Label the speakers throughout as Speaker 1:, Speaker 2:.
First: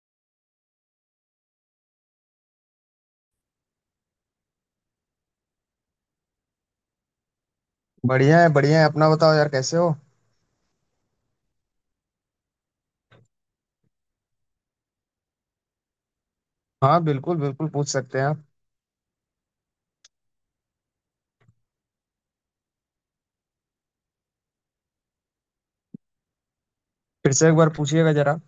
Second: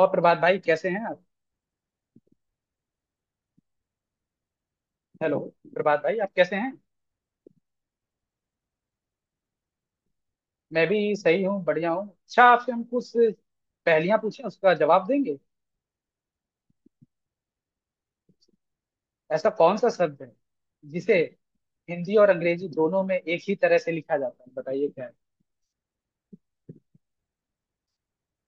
Speaker 1: और प्रभात भाई कैसे हैं आप। हेलो। प्रभात भाई आप कैसे हैं।
Speaker 2: बढ़िया है बढ़िया है। अपना बताओ यार, कैसे हो।
Speaker 1: मैं भी सही हूँ, बढ़िया हूँ। अच्छा आपसे हम कुछ पहेलियां पूछें, उसका जवाब देंगे।
Speaker 2: हाँ, बिल्कुल बिल्कुल पूछ सकते हैं आप।
Speaker 1: ऐसा कौन सा शब्द है जिसे हिंदी और अंग्रेजी दोनों में एक ही तरह से लिखा जाता है, बताइए क्या है।
Speaker 2: फिर से एक बार पूछिएगा जरा।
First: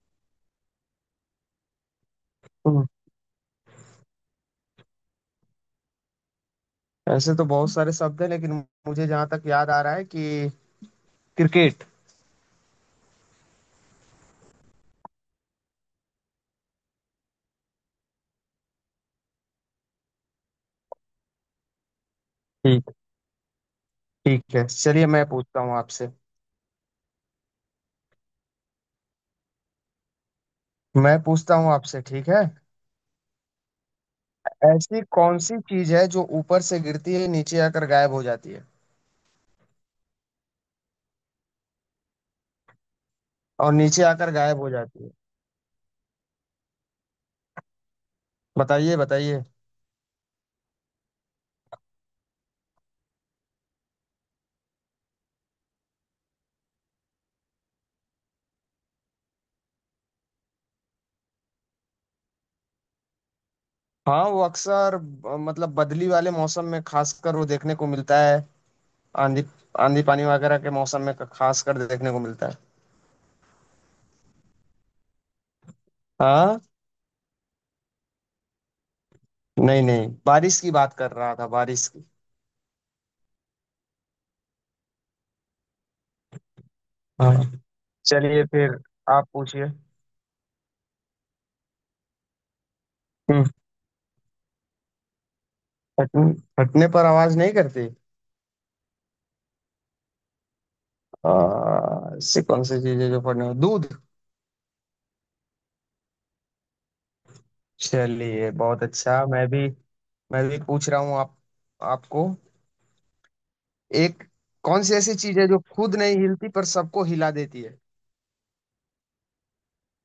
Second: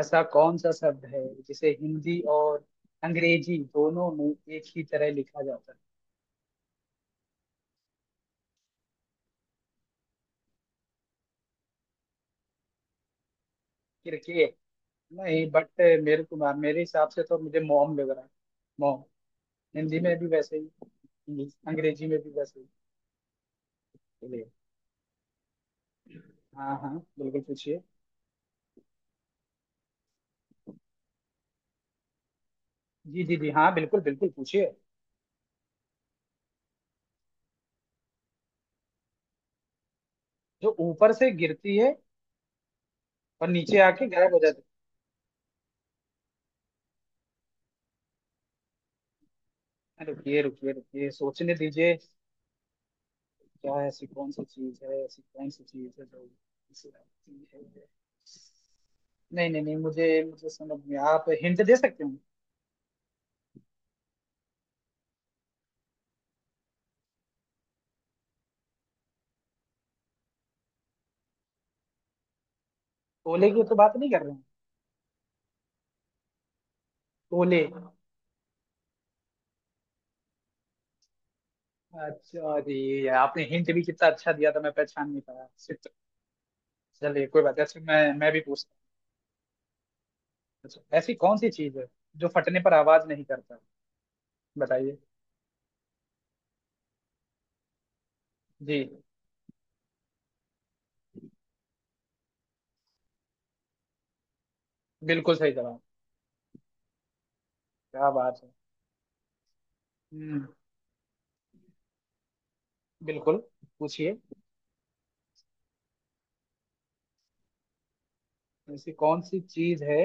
Speaker 1: ऐसा कौन सा शब्द है जिसे हिंदी और
Speaker 2: हम्म।
Speaker 1: अंग्रेजी दोनों में एक ही तरह लिखा जाता है।
Speaker 2: ऐसे तो बहुत सारे शब्द हैं, लेकिन मुझे जहाँ तक याद आ रहा है कि क्रिकेट।
Speaker 1: क्रिकेट नहीं, बट मेरे को मेरे हिसाब से तो मुझे मॉम लग रहा है। मॉम हिंदी में भी वैसे ही, इंग्लिश- अंग्रेजी में भी वैसे
Speaker 2: ठीक।
Speaker 1: ही।
Speaker 2: ठीक है, चलिए मैं पूछता हूँ आपसे।
Speaker 1: हाँ हाँ, बिल्कुल पूछिए।
Speaker 2: मैं पूछता हूँ आपसे, ठीक है।
Speaker 1: जी जी जी हाँ, बिल्कुल बिल्कुल पूछिए।
Speaker 2: ऐसी कौन सी चीज है जो ऊपर से गिरती है, नीचे आकर गायब हो जाती है।
Speaker 1: जो ऊपर से गिरती है और
Speaker 2: और
Speaker 1: नीचे
Speaker 2: नीचे
Speaker 1: आके
Speaker 2: आकर
Speaker 1: गायब हो
Speaker 2: गायब
Speaker 1: जाती
Speaker 2: हो जाती है। बताइए बताइए।
Speaker 1: है, रुकिए रुकिए रुकिए सोचने दीजिए। क्या है, ऐसी कौन सी चीज है, ऐसी कौन सी चीज है जो ऐसी चीज है? नहीं नहीं नहीं, मुझे मुझे समझ में, आप हिंट दे सकते हो।
Speaker 2: हाँ, वो अक्सर मतलब बदली वाले मौसम में खासकर वो देखने को मिलता है। आंधी। आंधी पानी वगैरह के मौसम में खास कर देखने को मिलता है।
Speaker 1: तोले की तो बात नहीं कर रहे हैं,
Speaker 2: हाँ।
Speaker 1: तोले।
Speaker 2: नहीं नहीं, बारिश की बात कर रहा था, बारिश की।
Speaker 1: अच्छा, अरे ये आपने हिंट भी कितना अच्छा दिया था, मैं पहचान नहीं पाया। Shit। चलिए
Speaker 2: हाँ।
Speaker 1: कोई बात नहीं, अच्छा मैं भी
Speaker 2: चलिए
Speaker 1: पूछता
Speaker 2: फिर।
Speaker 1: हूँ।
Speaker 2: आप पूछिए।
Speaker 1: अच्छा, ऐसी कौन सी चीज है जो फटने पर आवाज नहीं
Speaker 2: हम्म।
Speaker 1: करता, बताइए।
Speaker 2: फटने। फटने पर आवाज नहीं करती।
Speaker 1: जी,
Speaker 2: ऐसी कौन सी चीज है जो फटने दूध।
Speaker 1: बिल्कुल सही जवाब। क्या बात
Speaker 2: चलिए
Speaker 1: है।
Speaker 2: बहुत अच्छा, मैं भी।
Speaker 1: हम्म।
Speaker 2: मैं भी पूछ रहा हूँ आप। आपको।
Speaker 1: बिल्कुल पूछिए।
Speaker 2: एक। कौन सी ऐसी चीज है जो खुद नहीं हिलती पर सबको हिला देती है।
Speaker 1: ऐसी कौन सी चीज है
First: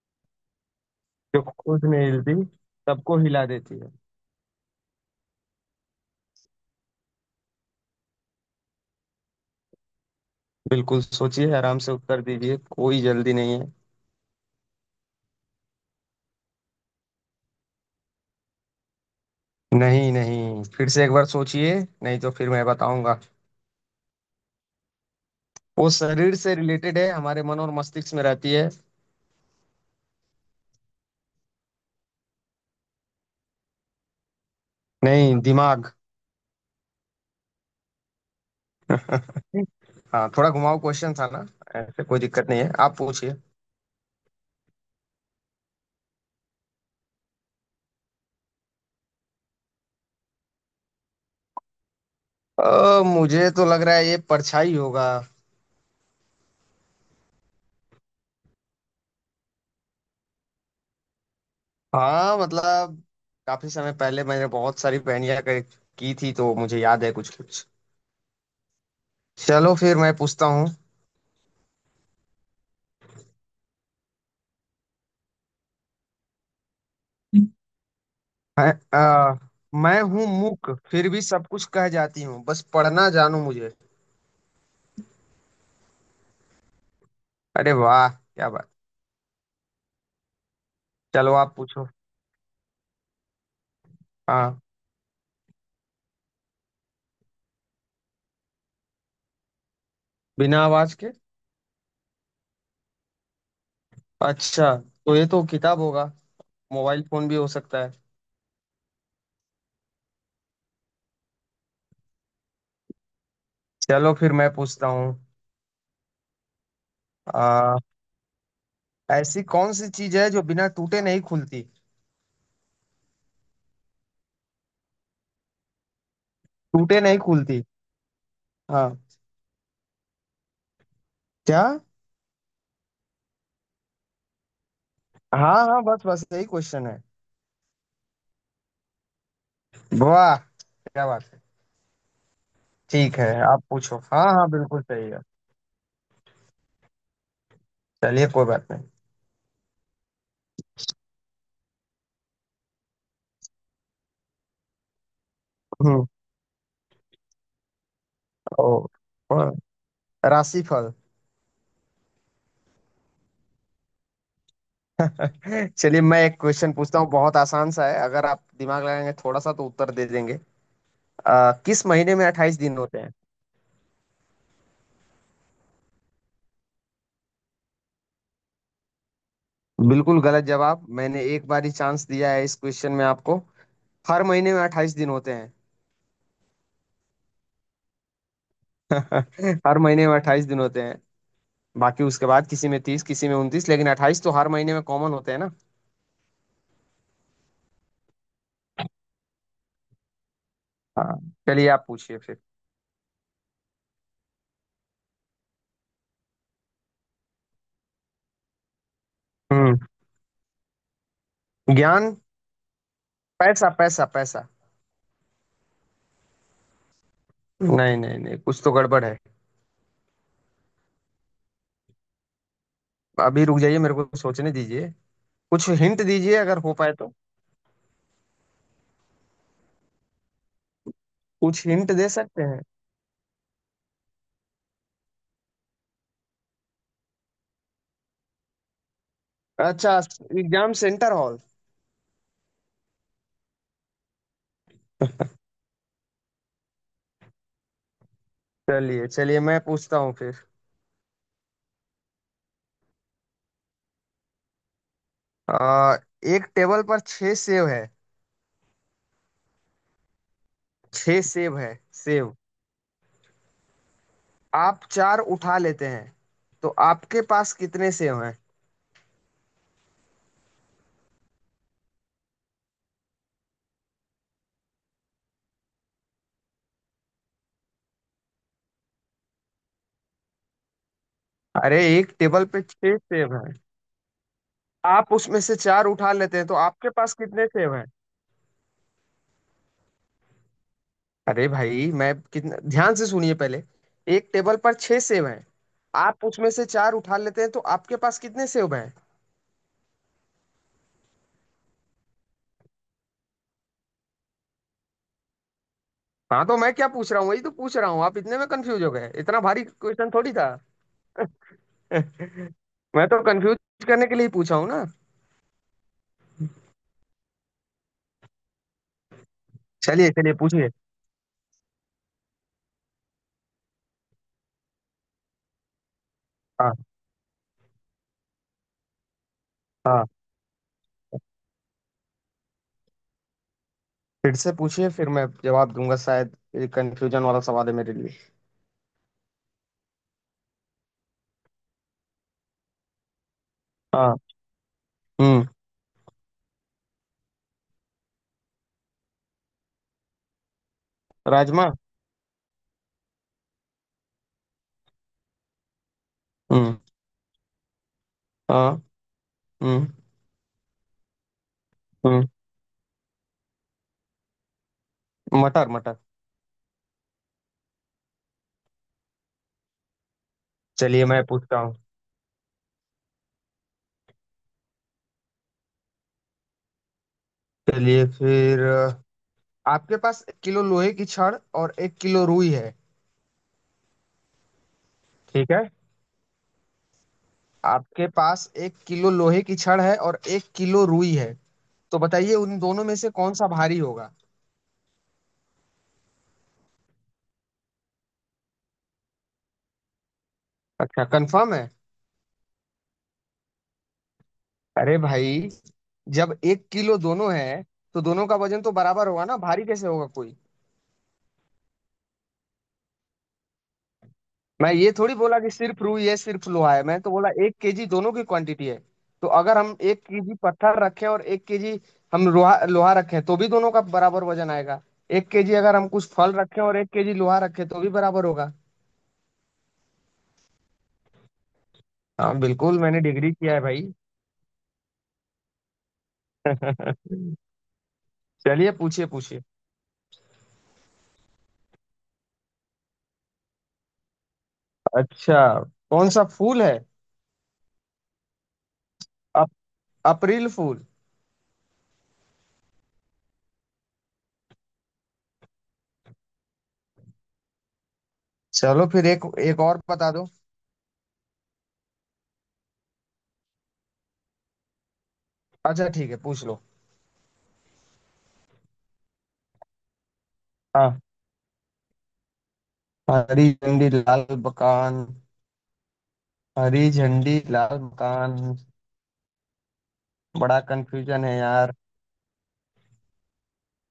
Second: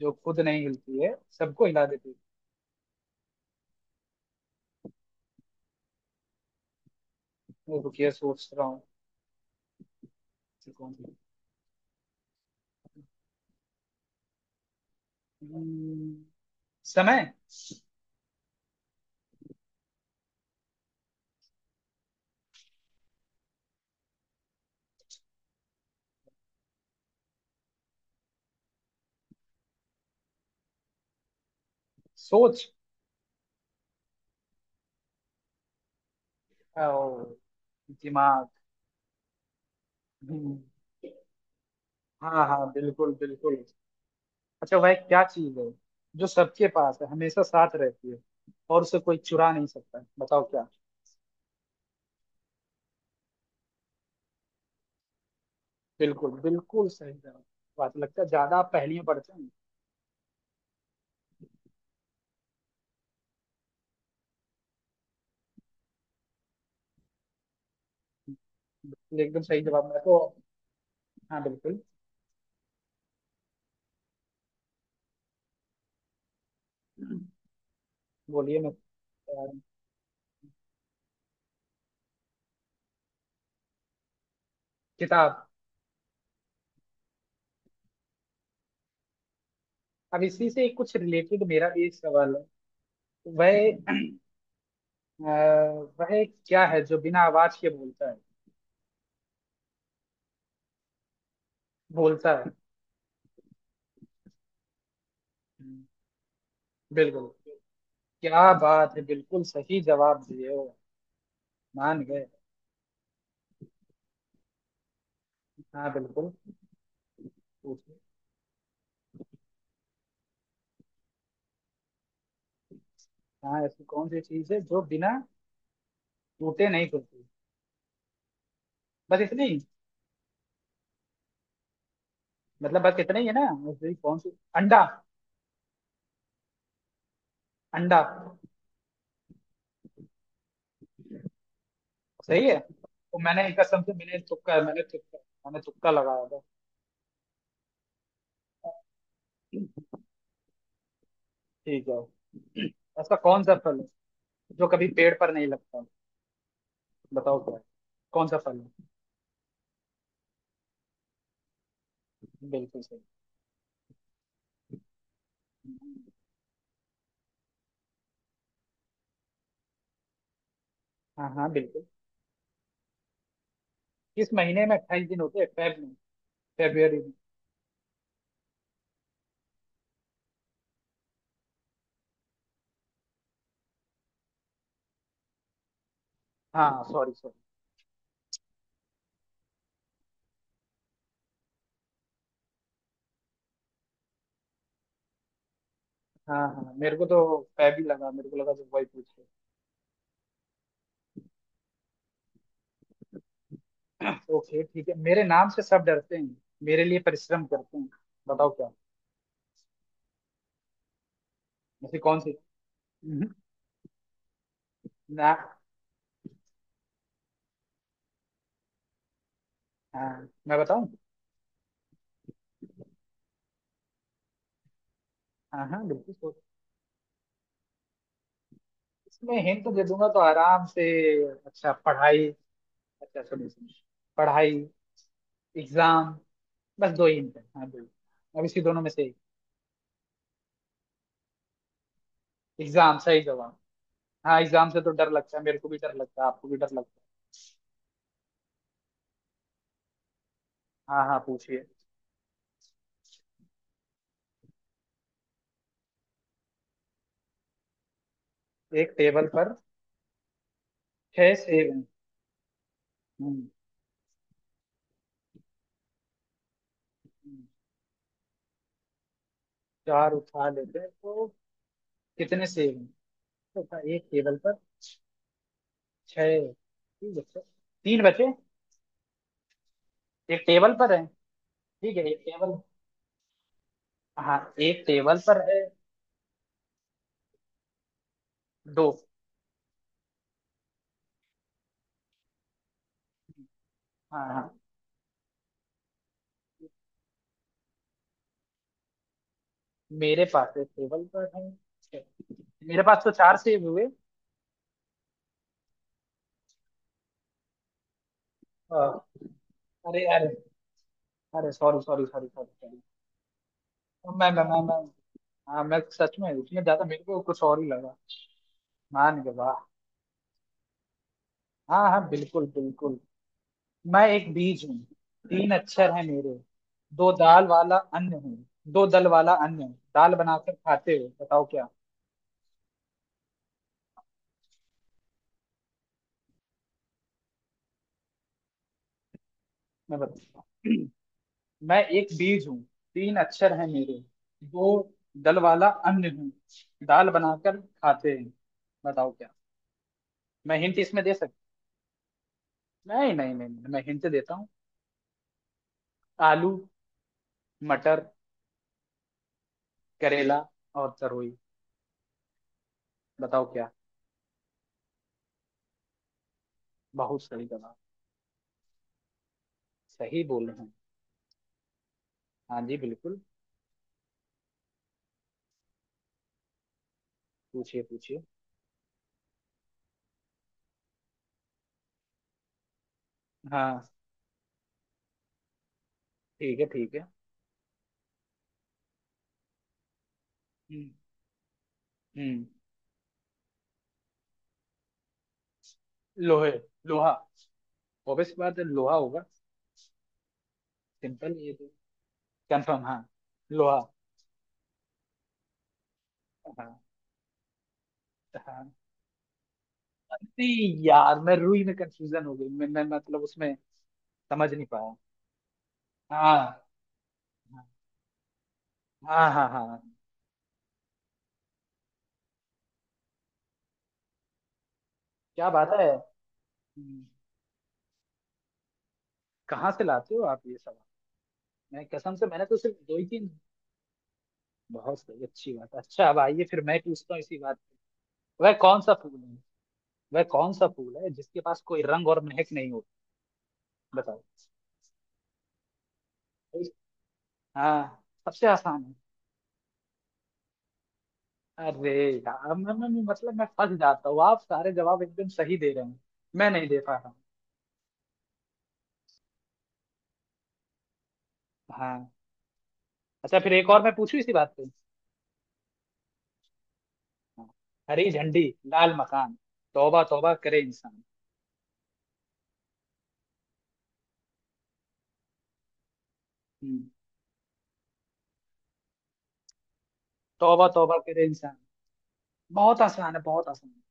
Speaker 1: जो खुद नहीं हिलती है,
Speaker 2: जो
Speaker 1: सबको
Speaker 2: खुद
Speaker 1: हिला
Speaker 2: नहीं
Speaker 1: देती
Speaker 2: हिलती, सबको हिला देती है।
Speaker 1: है, रुकिए सोच रहा हूँ। ऐसी कौन
Speaker 2: बिल्कुल
Speaker 1: सी,
Speaker 2: सोचिए आराम से, उत्तर दीजिए, कोई जल्दी नहीं है।
Speaker 1: हम्म, समय।
Speaker 2: नहीं नहीं, फिर से एक बार सोचिए। नहीं तो फिर मैं बताऊंगा। वो शरीर से रिलेटेड है, हमारे मन और मस्तिष्क में रहती है।
Speaker 1: सोच।
Speaker 2: नहीं, दिमाग।
Speaker 1: ओ, दिमाग।
Speaker 2: हाँ, थोड़ा
Speaker 1: हम्म,
Speaker 2: घुमाऊ क्वेश्चन था ना। ऐसे कोई
Speaker 1: हाँ
Speaker 2: दिक्कत नहीं
Speaker 1: हाँ,
Speaker 2: है, आप
Speaker 1: बिल्कुल
Speaker 2: पूछिए।
Speaker 1: बिल्कुल। अच्छा, वह क्या चीज है जो सबके पास है, हमेशा साथ रहती है, और उसे कोई चुरा नहीं सकता, बताओ क्या।
Speaker 2: मुझे तो लग रहा है ये परछाई होगा।
Speaker 1: बिल्कुल बिल्कुल सही जवाब। बात लगता है ज्यादा आप पहेलियां पढ़ते हैं।
Speaker 2: हाँ मतलब। काफी समय पहले मैंने बहुत सारी पहेलियां की थी, तो मुझे याद है कुछ कुछ।
Speaker 1: बिल्कुल, एकदम सही
Speaker 2: चलो
Speaker 1: जवाब।
Speaker 2: फिर
Speaker 1: मैं
Speaker 2: मैं
Speaker 1: तो,
Speaker 2: पूछता हूँ।
Speaker 1: हाँ बिल्कुल, बोलिए। मैं
Speaker 2: मैं अ,
Speaker 1: अ,
Speaker 2: मैं हूँ मूक, फिर भी सब कुछ कह जाती हूँ, बस पढ़ना जानू मुझे।
Speaker 1: किताब।
Speaker 2: अरे वाह, क्या बात।
Speaker 1: अब इसी से कुछ
Speaker 2: चलो
Speaker 1: रिलेटेड
Speaker 2: आप
Speaker 1: मेरा
Speaker 2: पूछो।
Speaker 1: भी एक सवाल है। वह,
Speaker 2: हाँ।
Speaker 1: अ, वह क्या है जो बिना आवाज के बोलता है,
Speaker 2: बिना आवाज के।
Speaker 1: बोलता है।
Speaker 2: अच्छा। तो ये तो किताब
Speaker 1: हम्म,
Speaker 2: होगा। मोबाइल
Speaker 1: बिल्कुल,
Speaker 2: फोन भी हो सकता है।
Speaker 1: क्या बात है, बिल्कुल सही जवाब दिए हो, मान गए।
Speaker 2: चलो फिर मैं पूछता हूँ।
Speaker 1: हाँ बिल्कुल
Speaker 2: आ,
Speaker 1: पूछिए।
Speaker 2: ऐसी कौन सी चीज है जो बिना टूटे नहीं खुलती।
Speaker 1: हाँ, ऐसी कौन सी चीज है जो बिना टूटे नहीं
Speaker 2: टूटे नहीं
Speaker 1: खुलती,
Speaker 2: खुलती। हाँ।
Speaker 1: बस इतनी,
Speaker 2: क्या।
Speaker 1: मतलब बस इतना ही है ना। ऐसी कौन सी, अंडा।
Speaker 2: हाँ हाँ, बस बस, यही क्वेश्चन है।
Speaker 1: अंडा
Speaker 2: वाह, क्या बात है।
Speaker 1: सही है तो।
Speaker 2: ठीक है,
Speaker 1: मैंने एक,
Speaker 2: आप
Speaker 1: कसम से
Speaker 2: पूछो।
Speaker 1: मैंने
Speaker 2: हाँ हाँ,
Speaker 1: तुक्का,
Speaker 2: बिल्कुल
Speaker 1: मैंने
Speaker 2: सही
Speaker 1: तुक्का
Speaker 2: है।
Speaker 1: मैंने तुक्का लगाया था।
Speaker 2: चलिए, कोई बात नहीं।
Speaker 1: ठीक है, ऐसा कौन सा फल है जो कभी पेड़ पर नहीं लगता,
Speaker 2: हम्म।
Speaker 1: बताओ क्या है? कौन सा फल
Speaker 2: ओ।
Speaker 1: है।
Speaker 2: ओ। राशिफल।
Speaker 1: बिल्कुल सही।
Speaker 2: चलिए, मैं एक क्वेश्चन पूछता हूँ, बहुत आसान सा है, अगर आप दिमाग लगाएंगे थोड़ा सा तो उत्तर दे देंगे।
Speaker 1: हाँ हाँ बिल्कुल।
Speaker 2: किस महीने में अट्ठाईस दिन होते हैं।
Speaker 1: किस महीने में अट्ठाईस दिन होते हैं, फेब में, फेब्रुअरी में।
Speaker 2: बिल्कुल गलत जवाब, मैंने एक बार ही चांस दिया है इस क्वेश्चन में आपको। हर महीने में अट्ठाईस दिन होते हैं।
Speaker 1: हाँ सॉरी सॉरी।
Speaker 2: हर महीने में अट्ठाईस दिन होते हैं। बाकी उसके बाद किसी में तीस, किसी में उनतीस, लेकिन अट्ठाईस तो हर महीने में कॉमन होते हैं ना।
Speaker 1: हाँ हाँ, मेरे को तो फेब ही लगा, मेरे को लगा जो वही पूछ रहे
Speaker 2: हाँ। चलिए, आप पूछिए फिर।
Speaker 1: हो। ओके ठीक है। मेरे नाम से सब डरते हैं, मेरे लिए परिश्रम करते हैं, बताओ क्या।
Speaker 2: हम्म।
Speaker 1: ऐसी
Speaker 2: ज्ञान।
Speaker 1: कौन सी, हम्म,
Speaker 2: पैसा पैसा पैसा।
Speaker 1: ना।
Speaker 2: नहीं नहीं नहीं, कुछ तो गड़बड़ है।
Speaker 1: हाँ मैं बताऊं।
Speaker 2: अभी रुक जाइए, मेरे को सोचने दीजिए।
Speaker 1: हाँ
Speaker 2: कुछ
Speaker 1: हाँ
Speaker 2: हिंट
Speaker 1: बिल्कुल,
Speaker 2: दीजिए अगर हो पाए तो।
Speaker 1: इसमें हिंट दे दूंगा तो आराम से।
Speaker 2: कुछ
Speaker 1: अच्छा,
Speaker 2: हिंट दे
Speaker 1: पढ़ाई।
Speaker 2: सकते हैं।
Speaker 1: अच्छा सुनिए सुनिए, पढ़ाई, एग्जाम, बस दो ही hint है, हाँ दो ही, अब इसी दोनों में से एक,
Speaker 2: अच्छा। Exam centre hall.
Speaker 1: एग्जाम सही जवाब। हाँ, एग्जाम से तो डर लगता है, मेरे को भी डर लगता है, आपको भी डर लगता
Speaker 2: चलिए चलिए, मैं पूछता हूँ फिर।
Speaker 1: है। हाँ हाँ पूछिए।
Speaker 2: आ, एक टेबल पर छह सेब है।
Speaker 1: एक टेबल पर
Speaker 2: छह
Speaker 1: छह
Speaker 2: सेब
Speaker 1: सेब
Speaker 2: है,
Speaker 1: हैं।
Speaker 2: सेब।
Speaker 1: हम्म,
Speaker 2: आप चार उठा लेते हैं, तो आपके
Speaker 1: हम्म,
Speaker 2: पास कितने सेब हैं।
Speaker 1: चार उठा लेते हैं तो कितने सेब हैं, तो कहा, एक टेबल पर छह। ठीक है सर। तीन बचे, एक टेबल पर है।
Speaker 2: अरे,
Speaker 1: ठीक है
Speaker 2: एक
Speaker 1: एक
Speaker 2: टेबल
Speaker 1: टेबल,
Speaker 2: पे छह सेब हैं।
Speaker 1: हाँ एक
Speaker 2: आप
Speaker 1: टेबल
Speaker 2: उसमें
Speaker 1: पर
Speaker 2: से
Speaker 1: है।
Speaker 2: चार उठा लेते हैं, तो आपके पास कितने सेब हैं।
Speaker 1: दो।
Speaker 2: अरे भाई, मैं कितना, ध्यान से सुनिए पहले।
Speaker 1: हाँ
Speaker 2: एक
Speaker 1: हाँ,
Speaker 2: टेबल पर छह सेब हैं। आप उसमें से चार उठा लेते हैं, तो आपके पास कितने सेब हैं।
Speaker 1: मेरे पास है, टेबल पर है, मेरे पास तो चार सेब हुए।
Speaker 2: हाँ, तो मैं क्या पूछ रहा हूँ, वही तो पूछ रहा हूँ। आप इतने में कंफ्यूज हो
Speaker 1: अ,
Speaker 2: गए, इतना भारी
Speaker 1: अरे
Speaker 2: क्वेश्चन
Speaker 1: अरे।
Speaker 2: थोड़ी था।
Speaker 1: अरे sorry sorry sorry sorry sorry.
Speaker 2: मैं तो कंफ्यूज करने के लिए
Speaker 1: मैं
Speaker 2: ही
Speaker 1: मैं
Speaker 2: पूछा
Speaker 1: मैं
Speaker 2: हूँ।
Speaker 1: मैं हाँ मैं सच में उसमें ज्यादा, मेरे को कुछ और ही लगा मान के, वाह।
Speaker 2: चलिए चलिए, पूछिए।
Speaker 1: हाँ हाँ बिल्कुल बिल्कुल। मैं एक बीज हूँ, तीन अक्षर हैं मेरे,
Speaker 2: हाँ
Speaker 1: दो दाल वाला अन्न हूँ, दो दल वाला अन्न,
Speaker 2: हाँ।
Speaker 1: दाल बनाकर खाते हो, बताओ क्या।
Speaker 2: फिर से पूछिए, फिर मैं जवाब दूंगा, शायद ये कंफ्यूजन वाला सवाल है मेरे लिए।
Speaker 1: मैं बताऊँ, मैं एक बीज हूँ, तीन अक्षर हैं मेरे,
Speaker 2: हाँ।
Speaker 1: दो दल
Speaker 2: हम्म।
Speaker 1: वाला अन्न हूँ, दाल बनाकर खाते हैं, बताओ क्या। मैं हिंट इसमें दे सकता।
Speaker 2: राजमा।
Speaker 1: नहीं नहीं नहीं नहीं, मैं हिंट देता हूँ। आलू,
Speaker 2: हम्म।
Speaker 1: मटर,
Speaker 2: हाँ। हम्म।
Speaker 1: करेला और तरोई,
Speaker 2: हम्म।
Speaker 1: बताओ क्या।
Speaker 2: मटर मटर।
Speaker 1: बहुत सही जवाब, सही बोल रहे हैं।
Speaker 2: चलिए मैं पूछता हूँ।
Speaker 1: हाँ जी बिल्कुल, पूछिए
Speaker 2: चलिए
Speaker 1: पूछिए।
Speaker 2: फिर, आपके पास एक किलो लोहे की छड़ और एक किलो रुई है।
Speaker 1: हाँ
Speaker 2: ठीक है।
Speaker 1: ठीक है ठीक है।
Speaker 2: आपके पास एक किलो लोहे की छड़ है और एक किलो
Speaker 1: हम्म।
Speaker 2: रुई है। तो बताइए,
Speaker 1: हम्म,
Speaker 2: उन दोनों में से कौन सा भारी होगा।
Speaker 1: लोहे, लोहा, ऑब्वियस बात है लोहा होगा।
Speaker 2: अच्छा,
Speaker 1: सिंपल ये
Speaker 2: कंफर्म
Speaker 1: तो,
Speaker 2: है।
Speaker 1: कंफर्म, हाँ लोहा।
Speaker 2: अरे भाई, जब एक
Speaker 1: हाँ
Speaker 2: किलो दोनों है, तो दोनों का वजन
Speaker 1: हाँ,
Speaker 2: तो बराबर होगा ना, भारी कैसे होगा कोई।
Speaker 1: अरे यार, मैं रूही में कंफ्यूजन हो गई, मैं मतलब उसमें समझ नहीं
Speaker 2: मैं ये
Speaker 1: पाया।
Speaker 2: थोड़ी बोला कि सिर्फ रुई है, सिर्फ
Speaker 1: हाँ
Speaker 2: लोहा है। मैं तो बोला एक केजी दोनों की क्वांटिटी है। तो
Speaker 1: हाँ हाँ
Speaker 2: अगर
Speaker 1: हाँ
Speaker 2: हम
Speaker 1: हाँ।
Speaker 2: एक केजी पत्थर रखें और एक केजी हम लोहा लोहा रखें तो भी दोनों का बराबर वजन आएगा। एक
Speaker 1: क्या
Speaker 2: केजी
Speaker 1: बात
Speaker 2: अगर हम
Speaker 1: है।
Speaker 2: कुछ फल रखें और एक
Speaker 1: हम्म,
Speaker 2: केजी लोहा रखें तो भी बराबर होगा।
Speaker 1: कहाँ से लाते हो आप ये सब, मैं कसम से
Speaker 2: हाँ
Speaker 1: मैंने तो सिर्फ
Speaker 2: बिल्कुल,
Speaker 1: दो
Speaker 2: मैंने
Speaker 1: ही तीन।
Speaker 2: डिग्री किया है भाई।
Speaker 1: बहुत सही, अच्छी बात। अच्छा अब आइए, फिर मैं पूछता हूँ इसी बात पे। वह
Speaker 2: चलिए,
Speaker 1: कौन सा
Speaker 2: पूछिए
Speaker 1: फूल है,
Speaker 2: पूछिए।
Speaker 1: वह कौन सा फूल है जिसके पास कोई रंग और महक नहीं होती, बताओ।
Speaker 2: अच्छा, कौन सा फूल है।
Speaker 1: हाँ सबसे आसान है।
Speaker 2: अप, अप्रैल फूल।
Speaker 1: अरे यार, मैं मतलब मैं फंस जाता हूँ, आप सारे जवाब एकदम सही दे रहे हैं, मैं नहीं दे पा रहा हूँ।
Speaker 2: चलो फिर, एक एक और बता दो।
Speaker 1: हाँ, अच्छा फिर एक और मैं पूछूं इसी बात पे।
Speaker 2: अच्छा ठीक है, पूछ लो।
Speaker 1: हाँ। हरी झंडी, लाल मकान, तौबा तौबा करे
Speaker 2: हाँ।
Speaker 1: इंसान।
Speaker 2: हरी झंडी, लाल मकान। हरी
Speaker 1: हम्म,
Speaker 2: झंडी, लाल मकान। बड़ा
Speaker 1: तौबा तौबा
Speaker 2: कंफ्यूजन
Speaker 1: करे
Speaker 2: है
Speaker 1: इंसान,
Speaker 2: यार।
Speaker 1: बहुत आसान है, बहुत आसान है,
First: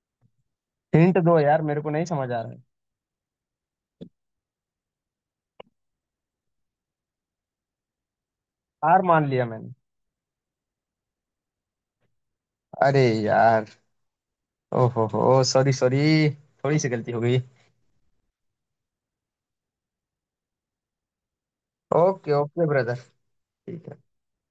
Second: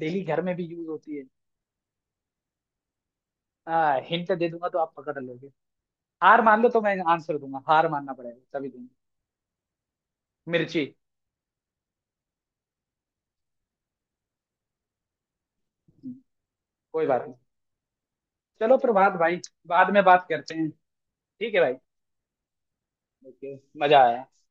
Speaker 1: डेली घर में भी यूज होती
Speaker 2: हिंट
Speaker 1: है।
Speaker 2: दो यार, मेरे को नहीं समझ आ रहा है।
Speaker 1: हिंट दे दूंगा तो आप पकड़ लोगे, हार मान लो तो मैं आंसर दूंगा, हार मानना पड़ेगा तभी दूंगा।
Speaker 2: हार मान लिया मैंने।
Speaker 1: मिर्ची।
Speaker 2: अरे यार। ओहो हो, सॉरी सॉरी।
Speaker 1: हम्म,
Speaker 2: थोड़ी सी
Speaker 1: कोई
Speaker 2: गलती हो
Speaker 1: बात नहीं,
Speaker 2: गई।
Speaker 1: चलो प्रभात भाई, बाद में बात करते हैं, ठीक है भाई।
Speaker 2: Okay okay, brother.
Speaker 1: ओके,
Speaker 2: ठीक है।
Speaker 1: मजा आया।